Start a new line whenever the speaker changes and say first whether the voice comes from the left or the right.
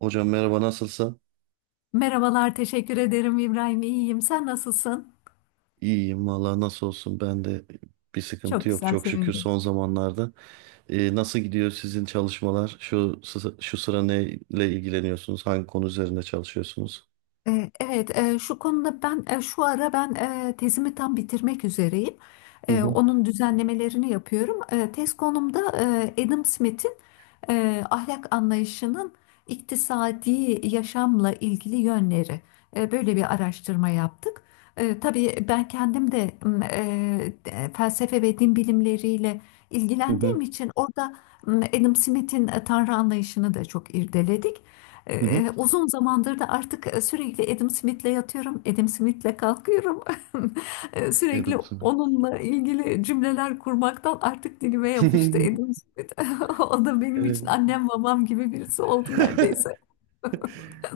right: Hocam merhaba nasılsın?
left: Merhabalar, teşekkür ederim İbrahim. İyiyim. Sen nasılsın?
right: İyiyim valla nasıl olsun ben de bir sıkıntı
left: Çok
right: yok
left: güzel,
right: çok şükür
left: sevindim.
right: son zamanlarda. Nasıl gidiyor sizin çalışmalar? Şu sıra neyle ilgileniyorsunuz? Hangi konu üzerinde çalışıyorsunuz?
left: Evet, şu konuda ben, şu ara ben tezimi tam bitirmek üzereyim.
right: Hı hı.
left: Onun düzenlemelerini yapıyorum. Tez konumda Adam Smith'in ahlak anlayışının iktisadi yaşamla ilgili yönleri. Böyle bir araştırma yaptık. Tabii ben kendim de felsefe ve din bilimleriyle
right: Hı hı.
left: ilgilendiğim için orada, Adam Smith'in Tanrı anlayışını da çok irdeledik.
right: Hı. hı.
left: Uzun zamandır da artık sürekli Adam Smith'le yatıyorum, Adam Smith'le kalkıyorum. Sürekli
right: Adam Smith.
left: onunla ilgili cümleler kurmaktan artık dilime yapıştı Adam Smith. O da benim
right: Evet.
left: için annem babam gibi birisi oldu neredeyse.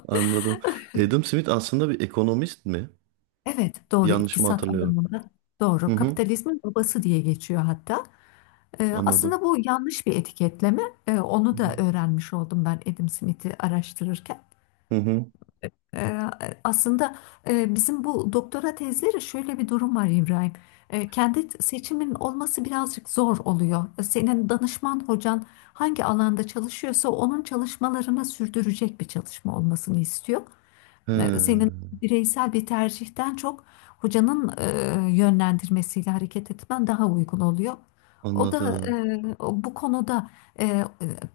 right: Anladım. Adam Smith aslında bir ekonomist mi?
left: Evet, doğru,
right: Yanlış mı
left: iktisat
right: hatırlıyorum?
left: alanında,
right: Hı
left: doğru,
right: hı.
left: kapitalizmin babası diye geçiyor hatta.
right: Anladım.
left: Aslında bu yanlış bir etiketleme.
right: Hı
left: Onu da
right: hı.
left: öğrenmiş oldum ben Adam Smith'i araştırırken.
right: Hı hı.
left: Ee, Aslında, bizim bu doktora tezleri şöyle bir durum var İbrahim. Kendi seçimin olması birazcık zor oluyor. Senin danışman hocan hangi alanda çalışıyorsa onun çalışmalarını sürdürecek bir çalışma olmasını istiyor. Senin
right: He,
left: bireysel bir tercihten çok hocanın yönlendirmesiyle hareket etmen daha uygun oluyor. O da,
right: anladım.
left: bu konuda e, e,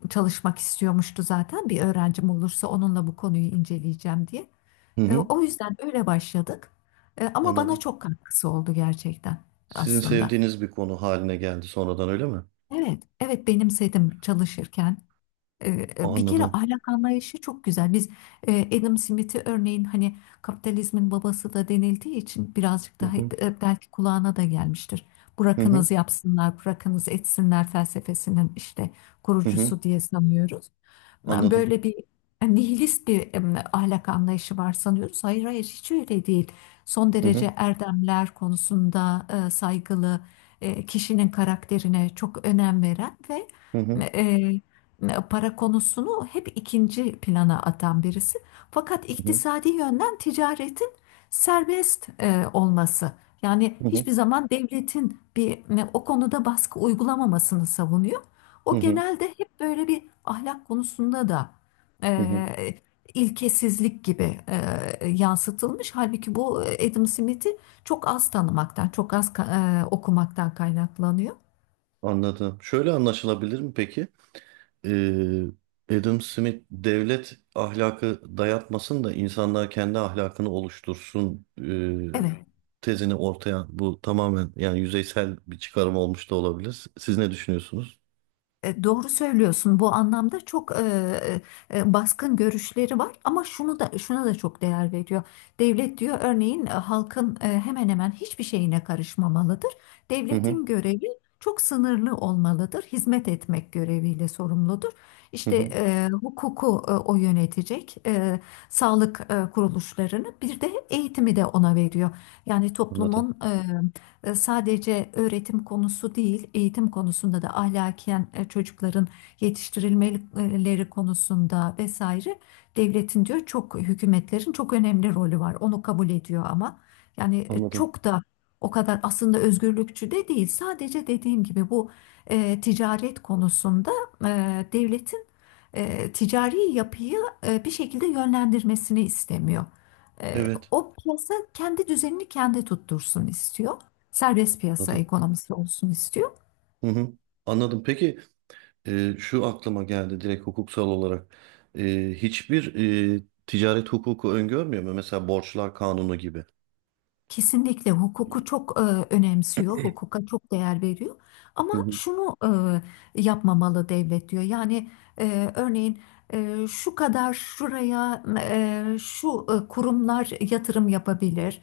left: çalışmak istiyormuştu zaten. Bir öğrencim olursa onunla bu konuyu inceleyeceğim diye.
right: Hı hı.
left: O yüzden öyle başladık. Ama bana
right: Anladım.
left: çok katkısı oldu gerçekten
right: Sizin
left: aslında.
right: sevdiğiniz bir konu haline geldi sonradan öyle mi?
left: Evet, evet, benimsedim çalışırken. E, Bir kere
right: Anladım.
left: ahlak anlayışı çok güzel. Biz, Adam Smith'i örneğin, hani, kapitalizmin babası da denildiği için birazcık
right: Hı
left: daha,
right: hı.
left: belki kulağına da gelmiştir.
right: Hı hı.
left: Bırakınız yapsınlar, bırakınız etsinler felsefesinin işte
right: Hı hı.
left: kurucusu diye sanıyoruz.
right: Anladım.
left: Böyle bir nihilist bir, ahlak anlayışı var sanıyoruz. Hayır, hayır, hiç öyle değil. Son
right: Hı hı.
left: derece erdemler konusunda saygılı, kişinin karakterine çok önem veren ve
right: Hı hı.
left: e, para konusunu hep ikinci plana atan birisi. Fakat
right: Hı hı.
left: iktisadi yönden ticaretin serbest olması. Yani
right: Hı hı.
left: hiçbir zaman devletin o konuda baskı uygulamamasını savunuyor.
right: Hı
left: O
right: hı.
left: genelde hep böyle bir ahlak konusunda da
right: Hı hı.
left: e, ilkesizlik gibi yansıtılmış. Halbuki bu Adam Smith'i çok az tanımaktan, çok az okumaktan kaynaklanıyor.
right: Anladım. Şöyle anlaşılabilir mi peki? Ee, Adam Smith devlet ahlakı dayatmasın da insanlar kendi ahlakını oluştursun,
left: Evet.
right: tezini ortaya bu tamamen yani yüzeysel bir çıkarım olmuş da olabilir. Siz ne düşünüyorsunuz?
left: Doğru söylüyorsun. Bu anlamda çok baskın görüşleri var, ama şunu da şuna da çok değer veriyor. Devlet diyor örneğin, halkın hemen hemen hiçbir şeyine karışmamalıdır.
right: Hı hı.
left: Devletin görevi çok sınırlı olmalıdır. Hizmet etmek göreviyle sorumludur.
right: Hı
left: İşte
right: hı.
left: hukuku, o yönetecek, sağlık kuruluşlarını, bir de eğitimi de ona veriyor. Yani
right: Anladım.
left: toplumun sadece öğretim konusu değil, eğitim konusunda da ahlaken çocukların yetiştirilmeleri konusunda vesaire, devletin diyor, çok hükümetlerin çok önemli rolü var. Onu kabul ediyor ama, yani,
right: Anladım.
left: çok da o kadar aslında özgürlükçü de değil. Sadece dediğim gibi bu, ticaret konusunda, devletin ticari yapıyı bir şekilde yönlendirmesini istemiyor. E,
right: Evet.
left: O, piyasa kendi düzenini kendi tuttursun istiyor, serbest piyasa
right: Anladım.
left: ekonomisi olsun istiyor.
right: Hı hı. Anladım. Peki. Şu aklıma geldi direkt hukuksal olarak. Hiçbir ticaret hukuku öngörmüyor mu? Mesela borçlar kanunu gibi.
left: Kesinlikle hukuku çok önemsiyor, hukuka çok değer veriyor. Ama
right: Hı hı,
left: şunu yapmamalı devlet diyor. Yani, örneğin, şu kadar şuraya şu kurumlar yatırım yapabilir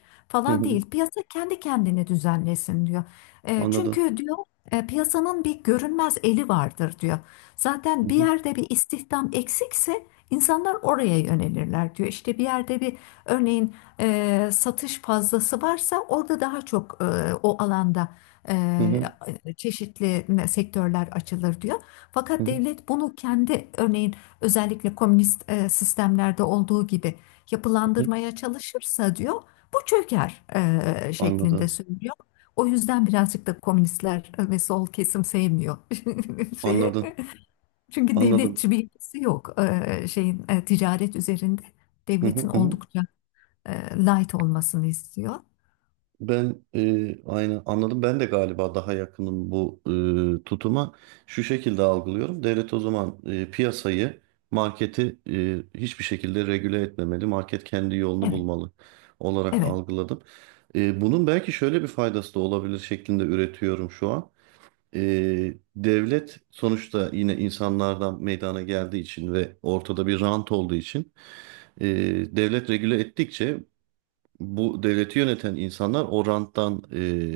right: hı
left: falan
right: hı.
left: değil. Piyasa kendi kendini düzenlesin diyor.
right: Anladım.
left: Çünkü diyor, piyasanın bir görünmez eli vardır diyor. Zaten
right: Hı
left: bir
right: hı,
left: yerde bir istihdam eksikse insanlar oraya yönelirler diyor. İşte bir yerde bir, örneğin, satış fazlası varsa orada daha çok, o alanda
right: hı hı,
left: çeşitli sektörler açılır diyor.
right: hı
left: Fakat
right: hı,
left: devlet bunu kendi, örneğin, özellikle komünist sistemlerde olduğu gibi
right: hı hı.
left: yapılandırmaya çalışırsa diyor, bu çöker şeklinde
right: Anladım.
left: söylüyor. O yüzden birazcık da komünistler ve sol kesim sevmiyor şeyi.
right: Anladım.
left: Çünkü
right: Anladım.
left: devletçi bir yapısı yok şeyin, ticaret üzerinde.
right: Hı hı,
left: Devletin
right: hı hı.
left: oldukça light olmasını istiyor.
right: Ben aynı anladım. Ben de galiba daha yakınım bu tutuma. Şu şekilde algılıyorum. Devlet o zaman piyasayı, marketi hiçbir şekilde regüle etmemeli. Market kendi yolunu
left: Evet,
right: bulmalı olarak
left: evet,
right: algıladım. Bunun belki şöyle bir faydası da olabilir şeklinde üretiyorum şu an. Devlet sonuçta yine insanlardan meydana geldiği için ve ortada bir rant olduğu için e, devlet regüle ettikçe bu devleti yöneten insanlar o ranttan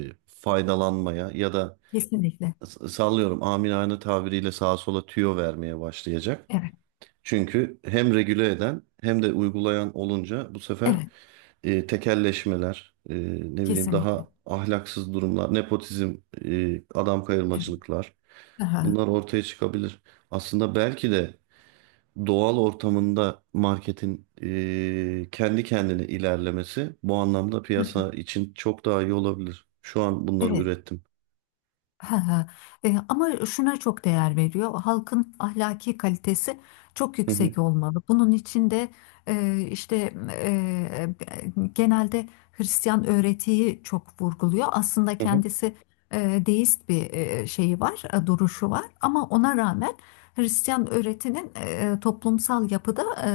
right: faydalanmaya ya da
left: kesinlikle.
right: sallıyorum amiyane tabiriyle sağa sola tüyo vermeye başlayacak.
left: Evet,
right: Çünkü hem regüle eden hem de uygulayan olunca bu sefer
left: evet,
right: tekelleşmeler, ne bileyim
left: kesinlikle.
right: daha ahlaksız durumlar, nepotizm, adam
left: Evet.
right: kayırmacılıklar
left: Aha.
right: bunlar ortaya çıkabilir. Aslında belki de doğal ortamında marketin kendi kendine ilerlemesi bu anlamda piyasa için çok daha iyi olabilir. Şu an bunları
left: Evet.
right: ürettim.
left: Ha, ha. Ama şuna çok değer veriyor. Halkın ahlaki kalitesi çok
right: Hı hı,
left: yüksek olmalı. Bunun için de, işte, genelde Hristiyan öğretiyi çok vurguluyor. Aslında
right: hı hı.
left: kendisi deist bir şeyi var, duruşu var. Ama ona rağmen Hristiyan öğretinin toplumsal yapıda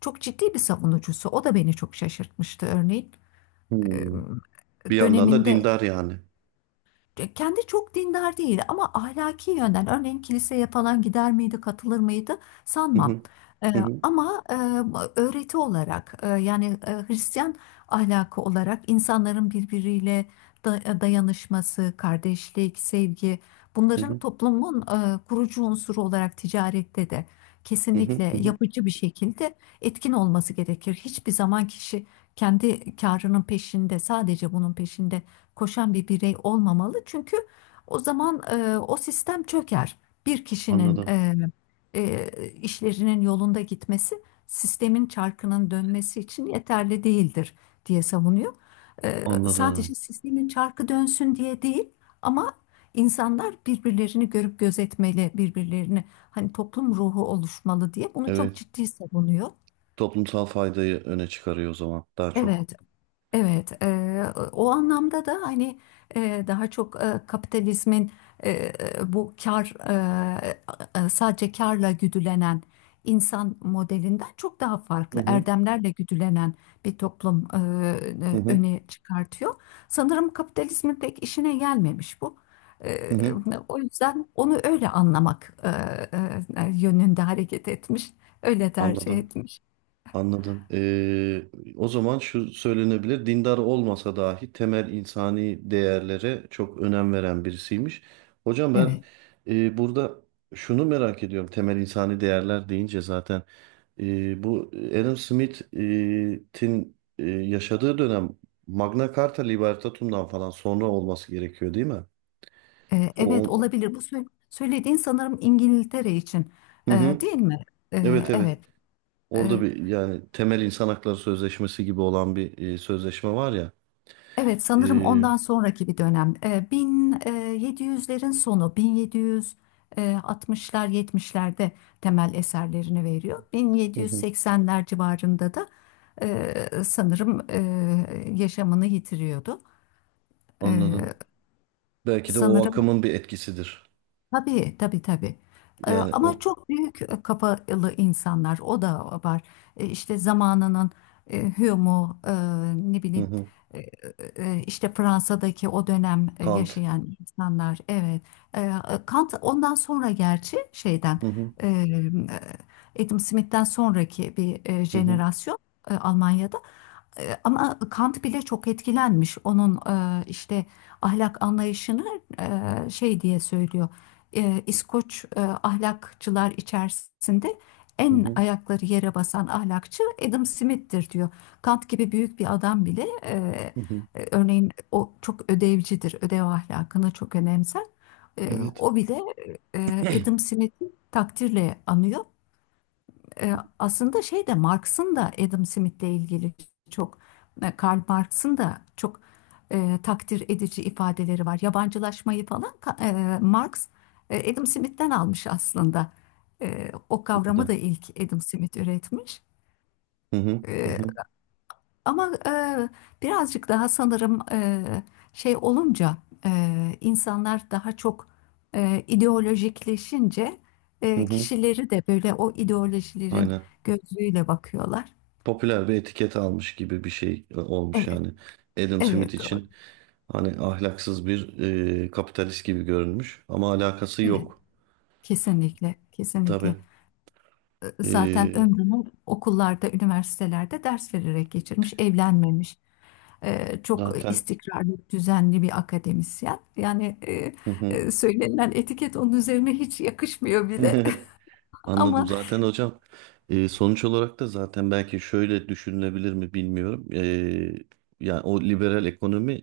left: çok ciddi bir savunucusu. O da beni çok şaşırtmıştı örneğin. E,
right: Hmm. Bir yandan da
left: Döneminde,
right: dindar yani.
left: kendi çok dindar değil, ama ahlaki yönden örneğin kiliseye falan gider miydi, katılır mıydı
right: Hı
left: sanmam.
right: hı,
left: Ee,
right: hı hı,
left: Ama öğreti olarak, yani Hristiyan ahlakı olarak, insanların birbiriyle dayanışması, kardeşlik, sevgi,
right: hı
left: bunların
right: hı,
left: toplumun kurucu unsuru olarak ticarette de
right: hı hı, hı
left: kesinlikle
right: hı.
left: yapıcı bir şekilde etkin olması gerekir. Hiçbir zaman kişi kendi karının peşinde, sadece bunun peşinde koşan bir birey olmamalı. Çünkü o zaman o sistem çöker. Bir kişinin
right: Anladım,
left: işlerinin yolunda gitmesi, sistemin çarkının dönmesi için yeterli değildir diye savunuyor.
right: anladım.
left: Sadece sistemin çarkı dönsün diye değil, ama insanlar birbirlerini görüp gözetmeli, birbirlerini, hani, toplum ruhu oluşmalı diye, bunu çok
right: Evet,
left: ciddi savunuyor.
right: toplumsal faydayı öne çıkarıyor o zaman daha çok.
left: Evet. Evet, o anlamda da, hani, daha çok kapitalizmin, eee, bu kar sadece karla güdülenen insan modelinden çok daha
right: Hı
left: farklı
right: hı,
left: erdemlerle güdülenen bir toplum
right: hı hı,
left: öne çıkartıyor. Sanırım kapitalizmin pek işine gelmemiş bu.
right: hı
left: Eee,
right: hı.
left: O yüzden onu öyle anlamak yönünde hareket etmiş, öyle tercih
right: Anladım.
left: etmiş.
right: Anladım. O zaman şu söylenebilir, dindar olmasa dahi temel insani değerlere çok önem veren birisiymiş. Hocam ben
left: Evet.
right: burada şunu merak ediyorum, temel insani değerler deyince zaten bu Adam Smith'in yaşadığı dönem Magna Carta Libertatum'dan falan sonra olması gerekiyor değil mi? O,
left: Evet,
right: o-
left: olabilir. Bu söylediğin sanırım İngiltere için,
right: hı hı.
left: değil mi?
right: Evet, evet.
left: Evet.
right: Orada
left: E,
right: bir yani temel insan hakları sözleşmesi gibi olan bir sözleşme var ya.
left: evet, sanırım
right: e,
left: ondan sonraki bir dönem. 1700'lerin sonu, 1760'lar, 70'lerde temel eserlerini veriyor.
right: Hı hı.
left: 1780'ler civarında da, sanırım, yaşamını yitiriyordu. E,
right: Anladım. Belki de o
left: Sanırım.
right: akımın bir etkisidir.
left: Tabii, tabii, tabii.
right: Yani
left: Ama
right: o.
left: çok büyük kafalı insanlar, o da var. İşte zamanının Hume'u, ne
right: Hı
left: bileyim,
right: hı.
left: e, işte Fransa'daki o dönem
right: Kant.
left: yaşayan insanlar, evet. Ee, Kant ondan sonra, gerçi şeyden,
right: Hı hı.
left: e, Adam Smith'ten sonraki bir
right: Hı hı.
left: jenerasyon, Almanya'da. Ama Kant bile çok etkilenmiş. Onun işte ahlak anlayışını, şey diye söylüyor, İskoç ahlakçılar içerisinde
right: Hı
left: en
right: hı.
left: ayakları yere basan ahlakçı Adam Smith'tir diyor. Kant gibi büyük bir adam bile
right: Hı hı.
left: örneğin o çok ödevcidir, ödev ahlakını çok önemser. E,
right: Evet.
left: O bile Adam Smith'i takdirle anıyor. Aslında şey de Marx'ın da Adam Smith'le ilgili çok, Karl Marx'ın da çok, takdir edici ifadeleri var. Yabancılaşmayı falan Marx, Adam Smith'ten almış aslında. O
right: Bu
left: kavramı
right: da.
left: da ilk Adam Smith üretmiş.
right: Hı hı. Hı hı.
left: Ama, birazcık daha sanırım, şey olunca, insanlar daha çok ideolojikleşince,
right: Hı hı.
left: kişileri de böyle o ideolojilerin
right: Aynen.
left: gözüyle bakıyorlar.
right: Popüler bir etiket almış gibi bir şey olmuş
left: Evet,
right: yani. Adam Smith
left: evet, doğru.
right: için hani ahlaksız bir kapitalist gibi görünmüş ama alakası
left: Evet,
right: yok.
left: kesinlikle, kesinlikle.
right: Tabii.
left: Zaten
right: E,
left: ömrünü okullarda, üniversitelerde ders vererek geçirmiş, evlenmemiş. Çok
right: Zaten.
left: istikrarlı, düzenli bir akademisyen. Yani
right: Hı hı.
left: söylenilen etiket onun üzerine hiç yakışmıyor bile.
right: Anladım.
left: Ama
right: Zaten hocam sonuç olarak da zaten belki şöyle düşünülebilir mi bilmiyorum. Yani o liberal ekonomi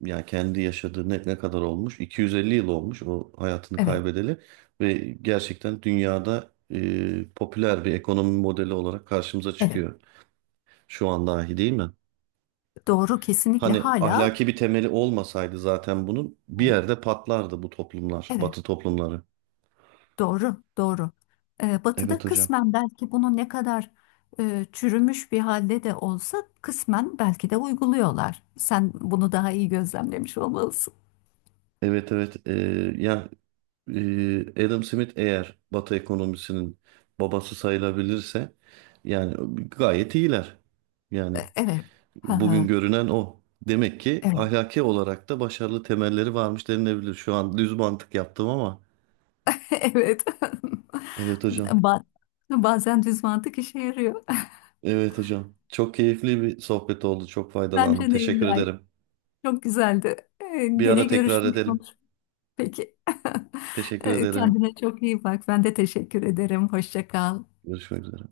right: yani kendi yaşadığı ne kadar olmuş? 250 yıl olmuş o hayatını
left: evet,
right: kaybedeli ve gerçekten dünyada popüler bir ekonomi modeli olarak karşımıza
left: evet.
right: çıkıyor şu an dahi değil mi?
left: Doğru, kesinlikle,
right: Hani
left: hala
right: ahlaki bir temeli olmasaydı zaten bunun bir
left: evet,
right: yerde patlardı bu toplumlar,
left: evet.
right: Batı toplumları.
left: Doğru, doğru.
right: Evet
left: Batı'da
right: hocam.
left: kısmen, belki bunu ne kadar çürümüş bir halde de olsa, kısmen belki de uyguluyorlar. Sen bunu daha iyi gözlemlemiş olmalısın.
right: Evet, evet. Ya Adam Smith eğer Batı ekonomisinin babası sayılabilirse yani gayet iyiler. Yani
left: Evet. Ha,
right: bugün
left: ha.
right: görünen o. Demek ki
left: Evet.
right: ahlaki olarak da başarılı temelleri varmış denilebilir. Şu an düz mantık yaptım ama.
left: Evet.
right: Evet hocam.
left: Ba- Bazen düz mantık işe yarıyor.
right: Evet hocam. Çok keyifli bir sohbet oldu. Çok faydalandım.
left: Bence de
right: Teşekkür
left: İbrahim.
right: ederim.
left: Çok güzeldi.
right: Bir
left: Gene
right: ara tekrar
left: görüşmek,
right: edelim.
left: Peki.
right: Teşekkür ederim.
left: Kendine çok iyi bak. Ben de teşekkür ederim. Hoşça kal.
right: Görüşmek üzere.